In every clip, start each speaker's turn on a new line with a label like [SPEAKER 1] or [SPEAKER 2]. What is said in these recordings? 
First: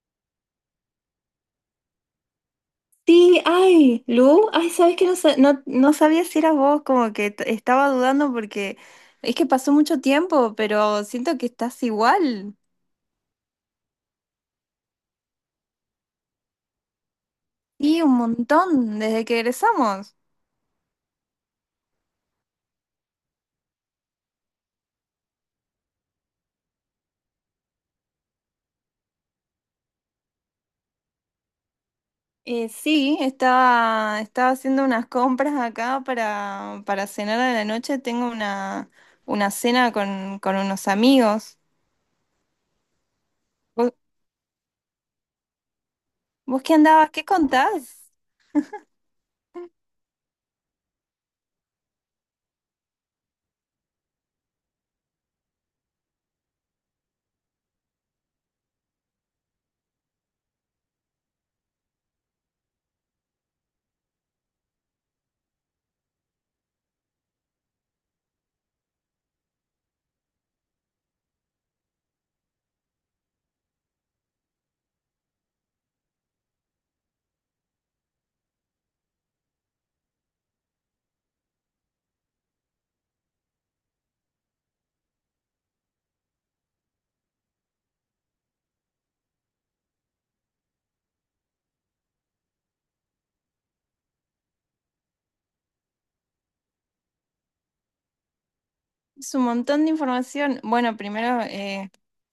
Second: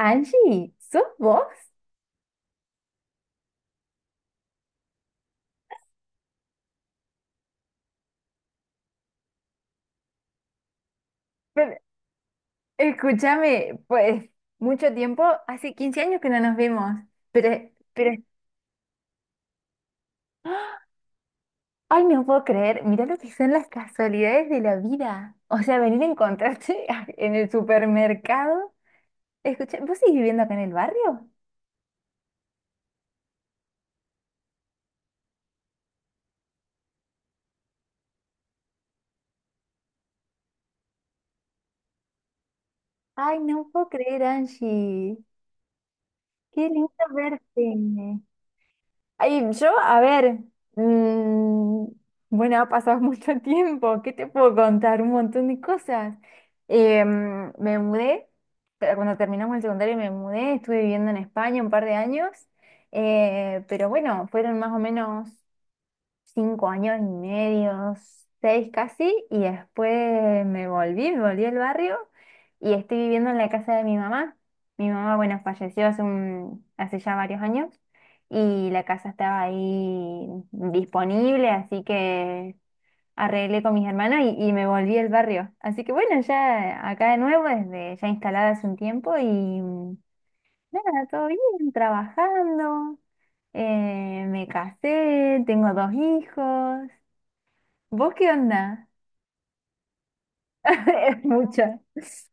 [SPEAKER 1] Angie, ¿sos vos?
[SPEAKER 2] Sí, ay, Lu, ay, sabes que no, no, no sabía si eras vos, como que estaba dudando porque es que pasó mucho tiempo, pero siento que
[SPEAKER 1] Pero,
[SPEAKER 2] estás igual.
[SPEAKER 1] escúchame, pues mucho tiempo, hace 15 años que no nos vemos, pero,
[SPEAKER 2] Sí,
[SPEAKER 1] pero,
[SPEAKER 2] un montón, desde que egresamos.
[SPEAKER 1] ay, no puedo creer, mira lo que son las casualidades de la vida. O sea, venir a encontrarte en el supermercado. Escucha, ¿vos seguís viviendo acá en el barrio?
[SPEAKER 2] Sí, estaba haciendo unas compras acá para cenar a la noche. Una cena con unos amigos.
[SPEAKER 1] Ay, no puedo
[SPEAKER 2] ¿Vos,
[SPEAKER 1] creer, Angie.
[SPEAKER 2] vos
[SPEAKER 1] Qué
[SPEAKER 2] qué
[SPEAKER 1] lindo
[SPEAKER 2] andabas? ¿Qué contás?
[SPEAKER 1] verte. Ay, yo, a ver, mm, bueno, ha pasado mucho tiempo, ¿qué te puedo contar? Un montón de cosas. Me mudé, pero cuando terminamos el secundario me mudé, estuve viviendo en España un par de años, pero bueno, fueron más o menos cinco años y medio, seis casi, y después me volví al barrio y estoy viviendo en la casa de mi mamá. Mi mamá, bueno, falleció hace ya varios años y la casa estaba ahí disponible, así que arreglé con mis hermanos y me volví al barrio. Así que bueno, ya acá de nuevo, desde ya instalada hace un tiempo y nada, todo bien, trabajando. Me casé, tengo dos hijos. ¿Vos qué onda?
[SPEAKER 2] Es un montón de información. Bueno,
[SPEAKER 1] Es
[SPEAKER 2] primero,
[SPEAKER 1] mucha.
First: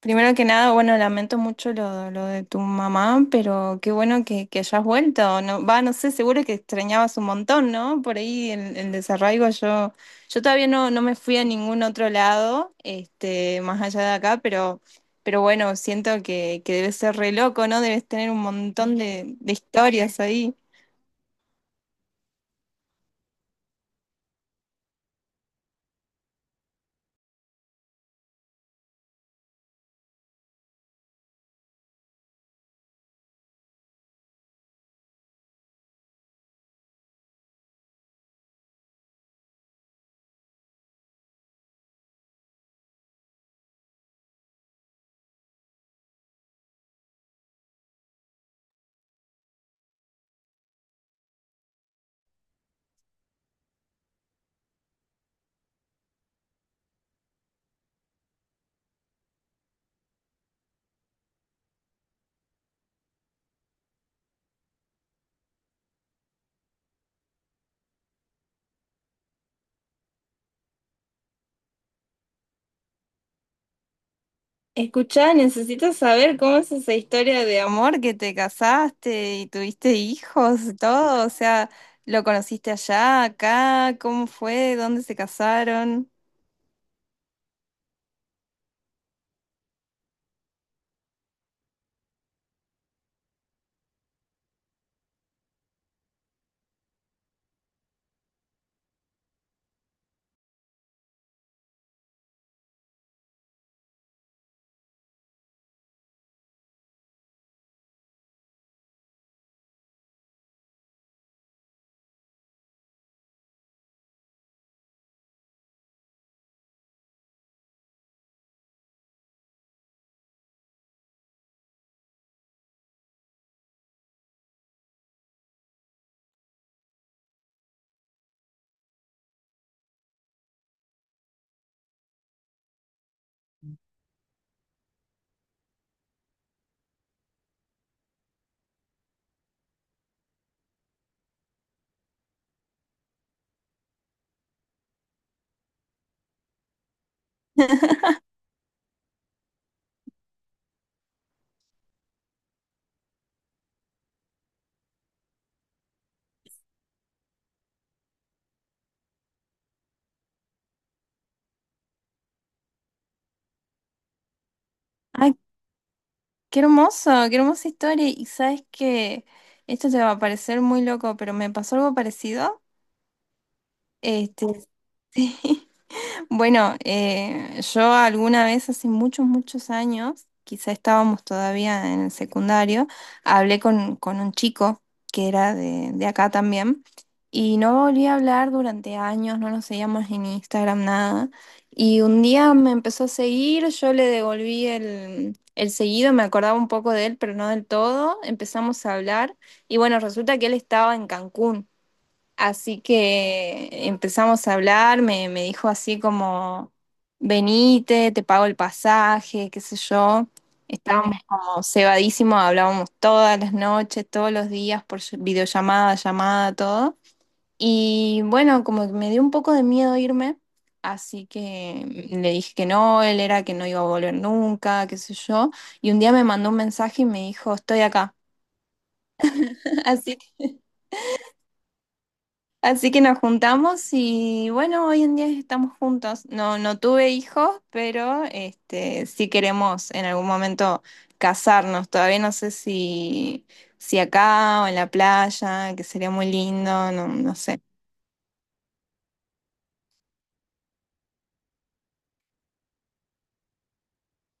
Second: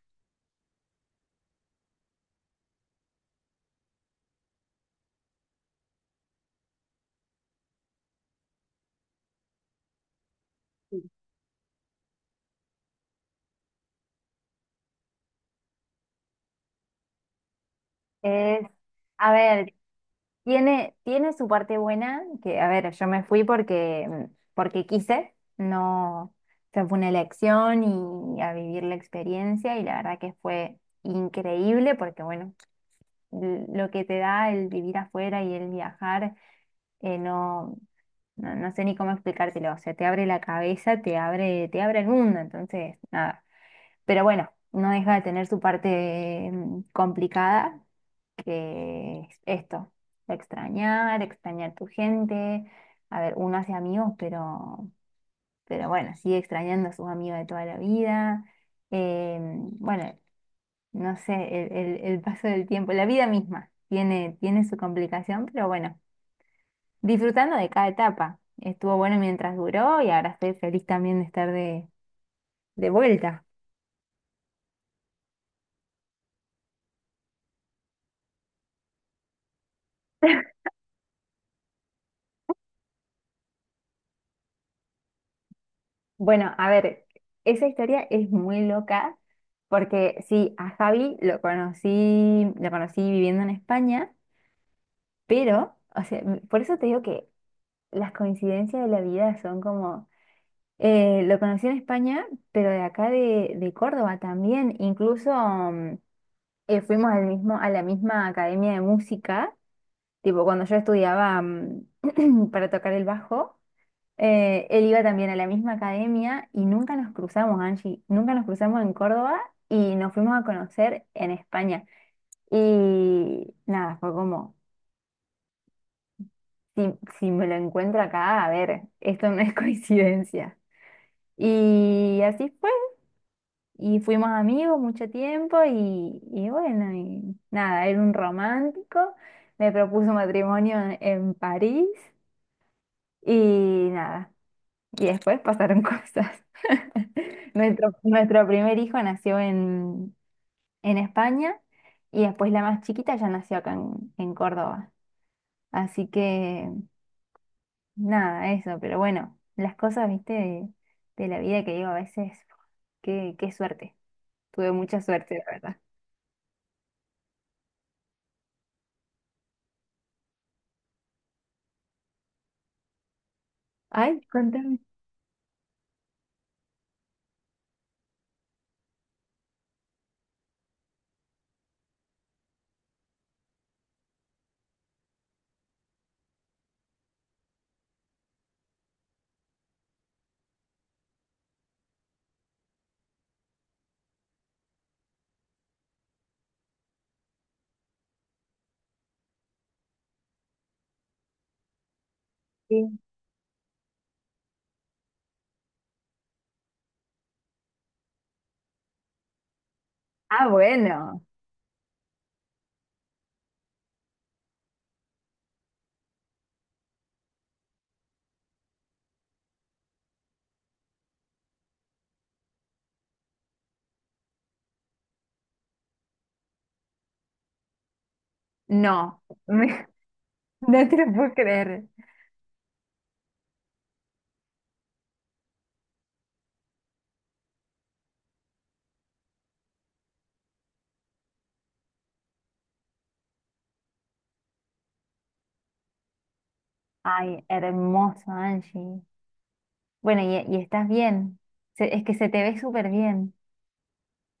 [SPEAKER 2] primero que nada, bueno, lamento mucho lo de tu mamá, pero qué bueno que hayas vuelto. No, va, no sé, seguro que extrañabas un montón, ¿no? Por ahí el desarraigo, yo todavía no, no me fui a ningún otro lado, este, más allá de acá, pero bueno, siento que debes ser re loco, ¿no? Debes tener un
[SPEAKER 1] Es,
[SPEAKER 2] montón
[SPEAKER 1] a
[SPEAKER 2] de
[SPEAKER 1] ver,
[SPEAKER 2] historias ahí.
[SPEAKER 1] tiene su parte buena, que a ver, yo me fui porque quise, no, o sea, fue una elección y a vivir la experiencia y la verdad que fue increíble porque bueno, lo que te da el vivir afuera y el viajar, no. No, no sé ni cómo explicártelo, o sea, te abre la cabeza, te abre el mundo, entonces, nada. Pero bueno, no deja de tener su parte complicada, que es esto, extrañar, extrañar tu gente. A ver, uno hace amigos, pero bueno, sigue extrañando a sus amigos de toda la vida. Bueno, no sé, el paso del tiempo, la vida misma tiene su complicación, pero bueno disfrutando de cada etapa. Estuvo bueno mientras duró y ahora estoy feliz también de estar de vuelta.
[SPEAKER 2] Escuchá, necesito saber cómo es esa historia de amor que te casaste y tuviste hijos y todo. O sea, ¿lo conociste allá, acá? ¿Cómo fue? ¿Dónde se casaron?
[SPEAKER 1] Bueno, a ver, esa historia es muy loca porque sí, a Javi lo conocí viviendo en España, pero, o sea, por eso te digo que las coincidencias de la vida son como, lo conocí en España, pero de acá de Córdoba también, incluso fuimos al mismo, a la misma academia de música. Tipo, cuando yo estudiaba para tocar el bajo, él iba también a la misma academia y nunca nos cruzamos, Angie. Nunca nos cruzamos en Córdoba y nos fuimos a conocer en España. Y nada, fue como, si, si me lo encuentro acá, a ver, esto no es coincidencia. Y así fue. Y fuimos amigos mucho tiempo y bueno, y nada, era un romántico. Me propuso matrimonio en París. Y nada. Y después pasaron cosas. Nuestro primer hijo nació en España y después la más chiquita ya nació acá en Córdoba. Así que nada, eso, pero bueno, las cosas, viste, de la vida que digo a veces, qué suerte. Tuve mucha
[SPEAKER 2] Ay,
[SPEAKER 1] suerte, la verdad.
[SPEAKER 2] qué hermoso, qué hermosa historia. Y sabes que esto te va a parecer muy loco, pero me pasó algo parecido.
[SPEAKER 1] Ay,
[SPEAKER 2] Este,
[SPEAKER 1] contame.
[SPEAKER 2] sí. Bueno, yo alguna vez hace muchos, muchos años, quizá estábamos todavía en el secundario, hablé con un chico que era de acá también y no volví a hablar durante años, no nos seguíamos en Instagram, nada. Y un día me empezó a seguir, yo le devolví el seguido, me acordaba un poco de él, pero no del todo, empezamos a hablar y bueno, resulta que él estaba en Cancún. Así
[SPEAKER 1] Sí.
[SPEAKER 2] que empezamos a hablar, me dijo así como, venite, te pago el pasaje, qué sé yo.
[SPEAKER 1] Ah,
[SPEAKER 2] Estábamos
[SPEAKER 1] bueno,
[SPEAKER 2] como cebadísimos, hablábamos todas las noches, todos los días por videollamada, llamada, todo. Y bueno, como que me dio un poco de miedo irme, así que le dije que no, él era que no iba a volver nunca, qué sé yo. Y un día me mandó un mensaje y me dijo, estoy acá.
[SPEAKER 1] no, no
[SPEAKER 2] Así,
[SPEAKER 1] te lo puedo creer.
[SPEAKER 2] así que nos juntamos y bueno, hoy en día estamos juntos. No, no tuve hijos, pero este, sí queremos en algún momento casarnos. Todavía no sé si, si acá o en la playa, que sería muy lindo, no, no
[SPEAKER 1] Ay,
[SPEAKER 2] sé.
[SPEAKER 1] hermoso, Angie. Bueno, y estás bien. Es que se te ve súper bien.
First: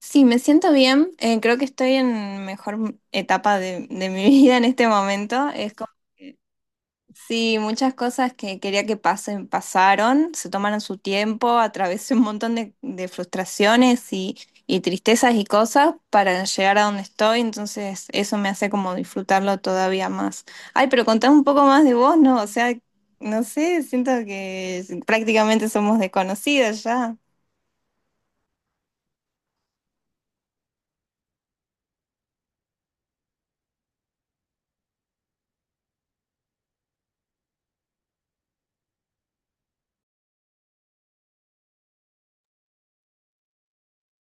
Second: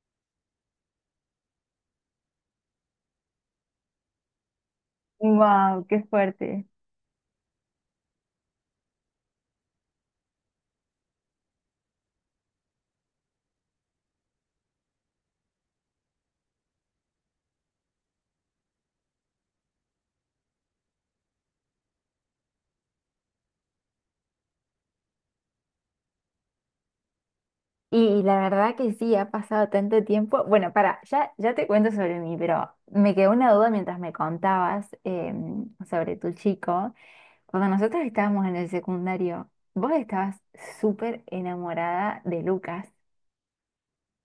[SPEAKER 2] Sí, me siento bien. Creo que estoy en mejor etapa de mi vida en este momento. Es
[SPEAKER 1] Wow, qué fuerte.
[SPEAKER 2] sí, muchas cosas que quería que pasen, pasaron, se tomaron su tiempo, atravesé un montón de frustraciones y tristezas y cosas para llegar a donde estoy, entonces eso me hace como disfrutarlo todavía más. Ay, pero contame un poco más de vos, ¿no? O sea, no sé, siento que prácticamente somos desconocidas ya.
[SPEAKER 1] Y, la verdad que sí, ha pasado tanto tiempo. Bueno, para, ya te cuento sobre mí, pero me quedó una duda mientras me contabas sobre tu chico. Cuando nosotros estábamos en el secundario, vos estabas súper enamorada de Lucas.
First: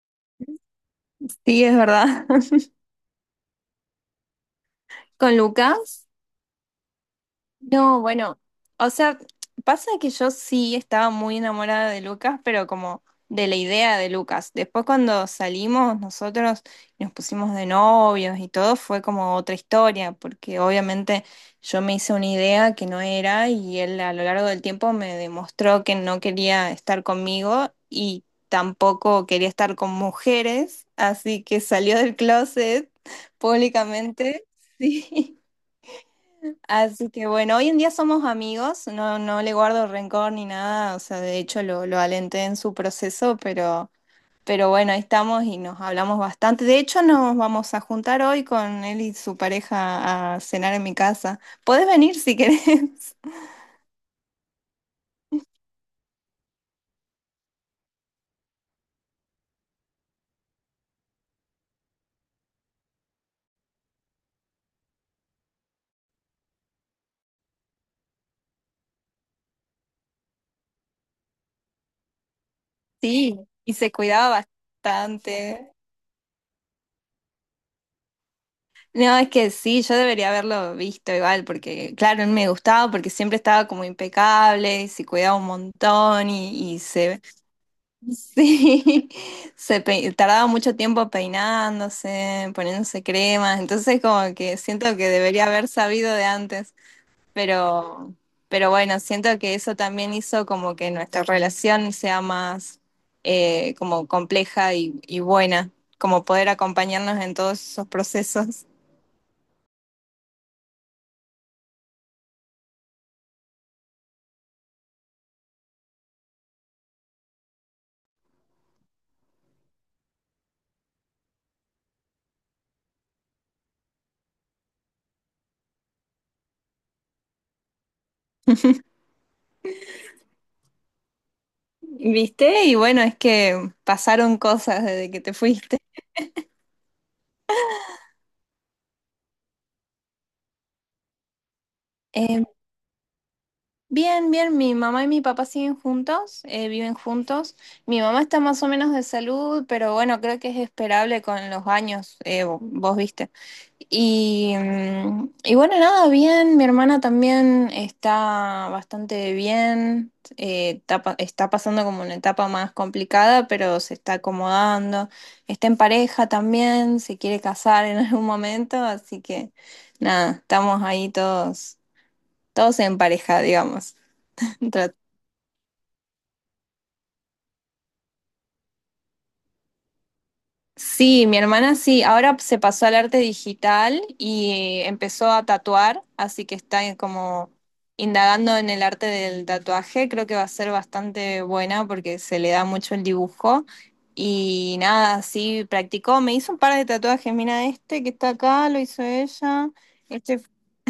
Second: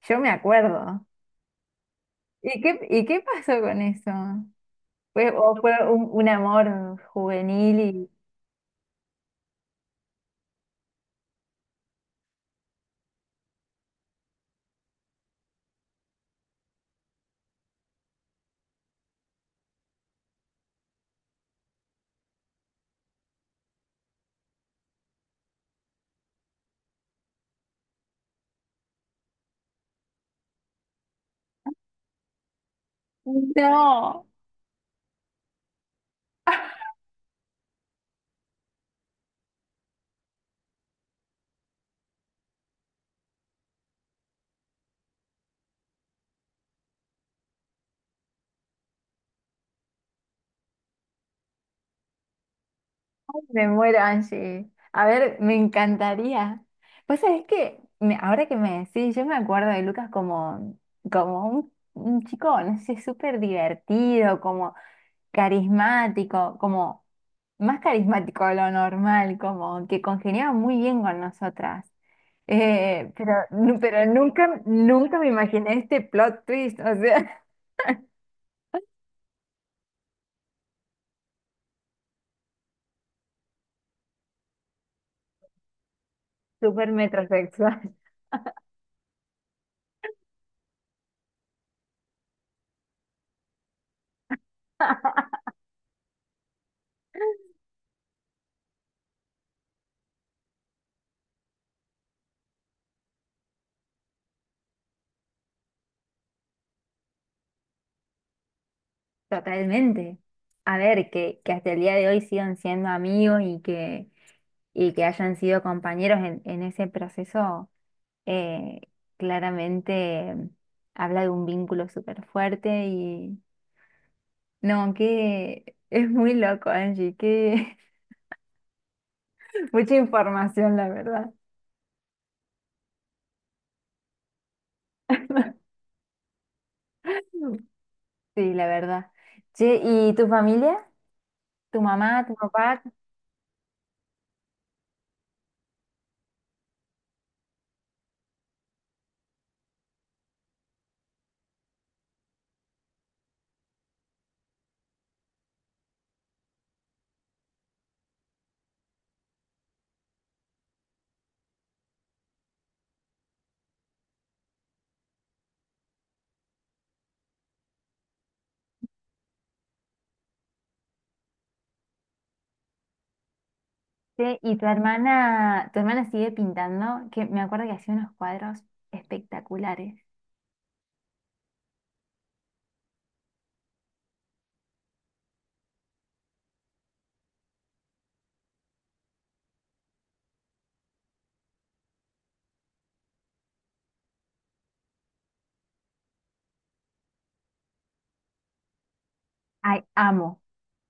[SPEAKER 1] Yo me acuerdo.
[SPEAKER 2] Sí, es verdad.
[SPEAKER 1] ¿Y qué pasó con eso? ¿Fue,
[SPEAKER 2] ¿Con
[SPEAKER 1] o fue
[SPEAKER 2] Lucas?
[SPEAKER 1] un amor juvenil
[SPEAKER 2] No,
[SPEAKER 1] y...
[SPEAKER 2] bueno, o sea, pasa que yo sí estaba muy enamorada de Lucas, pero como de la idea de Lucas. Después cuando salimos nosotros y nos pusimos de novios y todo, fue como otra historia, porque obviamente yo me hice una idea que no era y él a lo largo del tiempo me demostró que no quería estar conmigo y tampoco quería estar con mujeres, así que salió del closet
[SPEAKER 1] No.
[SPEAKER 2] públicamente. Sí. Así que bueno, hoy en día somos amigos, no, no le guardo rencor ni nada, o sea, de hecho lo alenté en su proceso, pero bueno, ahí estamos y nos hablamos bastante. De hecho, nos vamos a juntar hoy con él y su pareja a cenar en mi casa. Podés venir si querés.
[SPEAKER 1] Me muero, Angie. A ver, me encantaría. Pues sabés que me- ahora que me decís, yo me acuerdo de Lucas como un chico, no sé, súper divertido, como carismático, como más carismático de lo normal, como que congeniaba muy bien con nosotras. Pero,
[SPEAKER 2] Sí, y se
[SPEAKER 1] pero
[SPEAKER 2] cuidaba
[SPEAKER 1] nunca me
[SPEAKER 2] bastante.
[SPEAKER 1] imaginé este plot twist, o sea,
[SPEAKER 2] No, es que sí, yo debería haberlo visto igual, porque claro, él me gustaba porque siempre estaba como impecable, y se cuidaba un montón y
[SPEAKER 1] súper
[SPEAKER 2] se...
[SPEAKER 1] metrosexual.
[SPEAKER 2] Sí, se tardaba mucho tiempo peinándose, poniéndose cremas, entonces como que siento que debería haber sabido de antes, pero, pero bueno, siento que eso también hizo como que nuestra relación sea más como compleja y buena, como poder acompañarnos en todos esos procesos.
[SPEAKER 1] Totalmente. A ver, que hasta el día de hoy sigan siendo amigos y que hayan sido compañeros en ese proceso, eh, claramente habla de un vínculo súper fuerte y no, que es muy loco, Angie, que mucha información, la verdad.
[SPEAKER 2] ¿Viste? Y bueno, es que pasaron cosas desde que te fuiste.
[SPEAKER 1] Sí, la verdad. Che, ¿y tu familia? ¿Tu mamá, tu
[SPEAKER 2] Em,
[SPEAKER 1] papá?
[SPEAKER 2] bien, bien, mi mamá y mi papá siguen juntos, viven juntos. Mi mamá está más o menos de salud, pero bueno, creo que es esperable con los años, vos viste. Y, y bueno, nada, bien, mi hermana también está bastante bien, está, está pasando como una etapa más complicada, pero se está acomodando, está en pareja también, se quiere casar en algún momento, así que nada, estamos ahí todos, todos en pareja, digamos.
[SPEAKER 1] Che, ¿y tu
[SPEAKER 2] Tra-
[SPEAKER 1] hermana? ¿Tu hermana sigue pintando? Que me acuerdo que hacía unos cuadros espectaculares.
[SPEAKER 2] Sí, mi hermana sí, ahora se pasó al arte digital y empezó a tatuar, así que está en como indagando en el arte del tatuaje, creo que va a ser bastante buena porque se le da mucho el dibujo y nada, sí, practicó, me hizo un par de tatuajes, mira este que está acá, lo hizo ella,
[SPEAKER 1] Ay,
[SPEAKER 2] este,
[SPEAKER 1] amo,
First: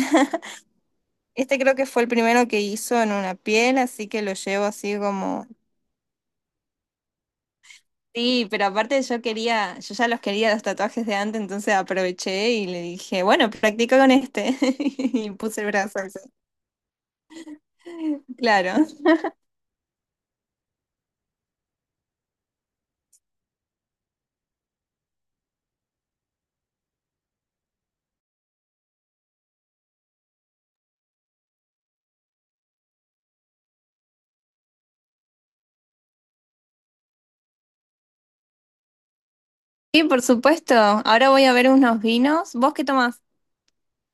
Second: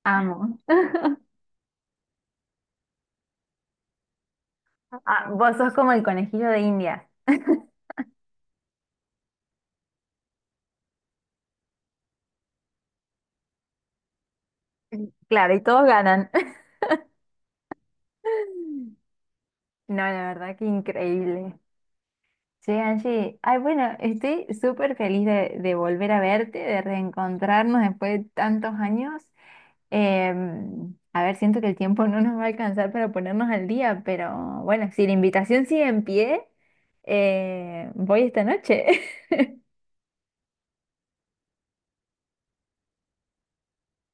[SPEAKER 1] amo.
[SPEAKER 2] este creo que fue el primero que hizo en una piel, así que lo llevo así
[SPEAKER 1] Ah,
[SPEAKER 2] como
[SPEAKER 1] vos sos como el conejillo de India.
[SPEAKER 2] sí, pero aparte yo quería, yo ya los quería los tatuajes de antes, entonces aproveché y le dije, bueno, practica con este. Y
[SPEAKER 1] Claro, y
[SPEAKER 2] puse el
[SPEAKER 1] todos
[SPEAKER 2] brazo así.
[SPEAKER 1] ganan.
[SPEAKER 2] Claro.
[SPEAKER 1] No, la verdad que increíble. Che, Angie, ay, bueno, estoy súper feliz de volver a verte, de reencontrarnos después de tantos años. A ver, siento que el tiempo no nos va a alcanzar para ponernos al día, pero bueno, si la invitación sigue en pie, voy esta noche.
[SPEAKER 2] Sí, por supuesto. Ahora voy a ver unos vinos. ¿Vos qué tomás?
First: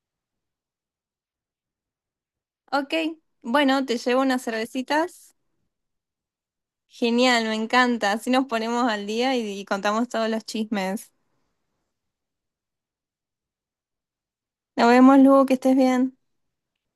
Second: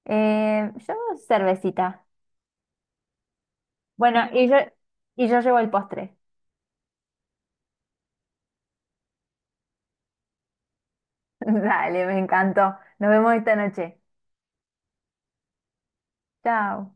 [SPEAKER 1] Yo cervecita.
[SPEAKER 2] Ok. Bueno, te
[SPEAKER 1] Bueno,
[SPEAKER 2] llevo unas
[SPEAKER 1] y yo, y
[SPEAKER 2] cervecitas.
[SPEAKER 1] yo llevo el postre.
[SPEAKER 2] Genial, me encanta. Así nos ponemos al día y contamos todos los chismes.
[SPEAKER 1] Dale, me encantó. Nos vemos esta noche.
[SPEAKER 2] Nos vemos, Lu, que estés bien.
[SPEAKER 1] Chao.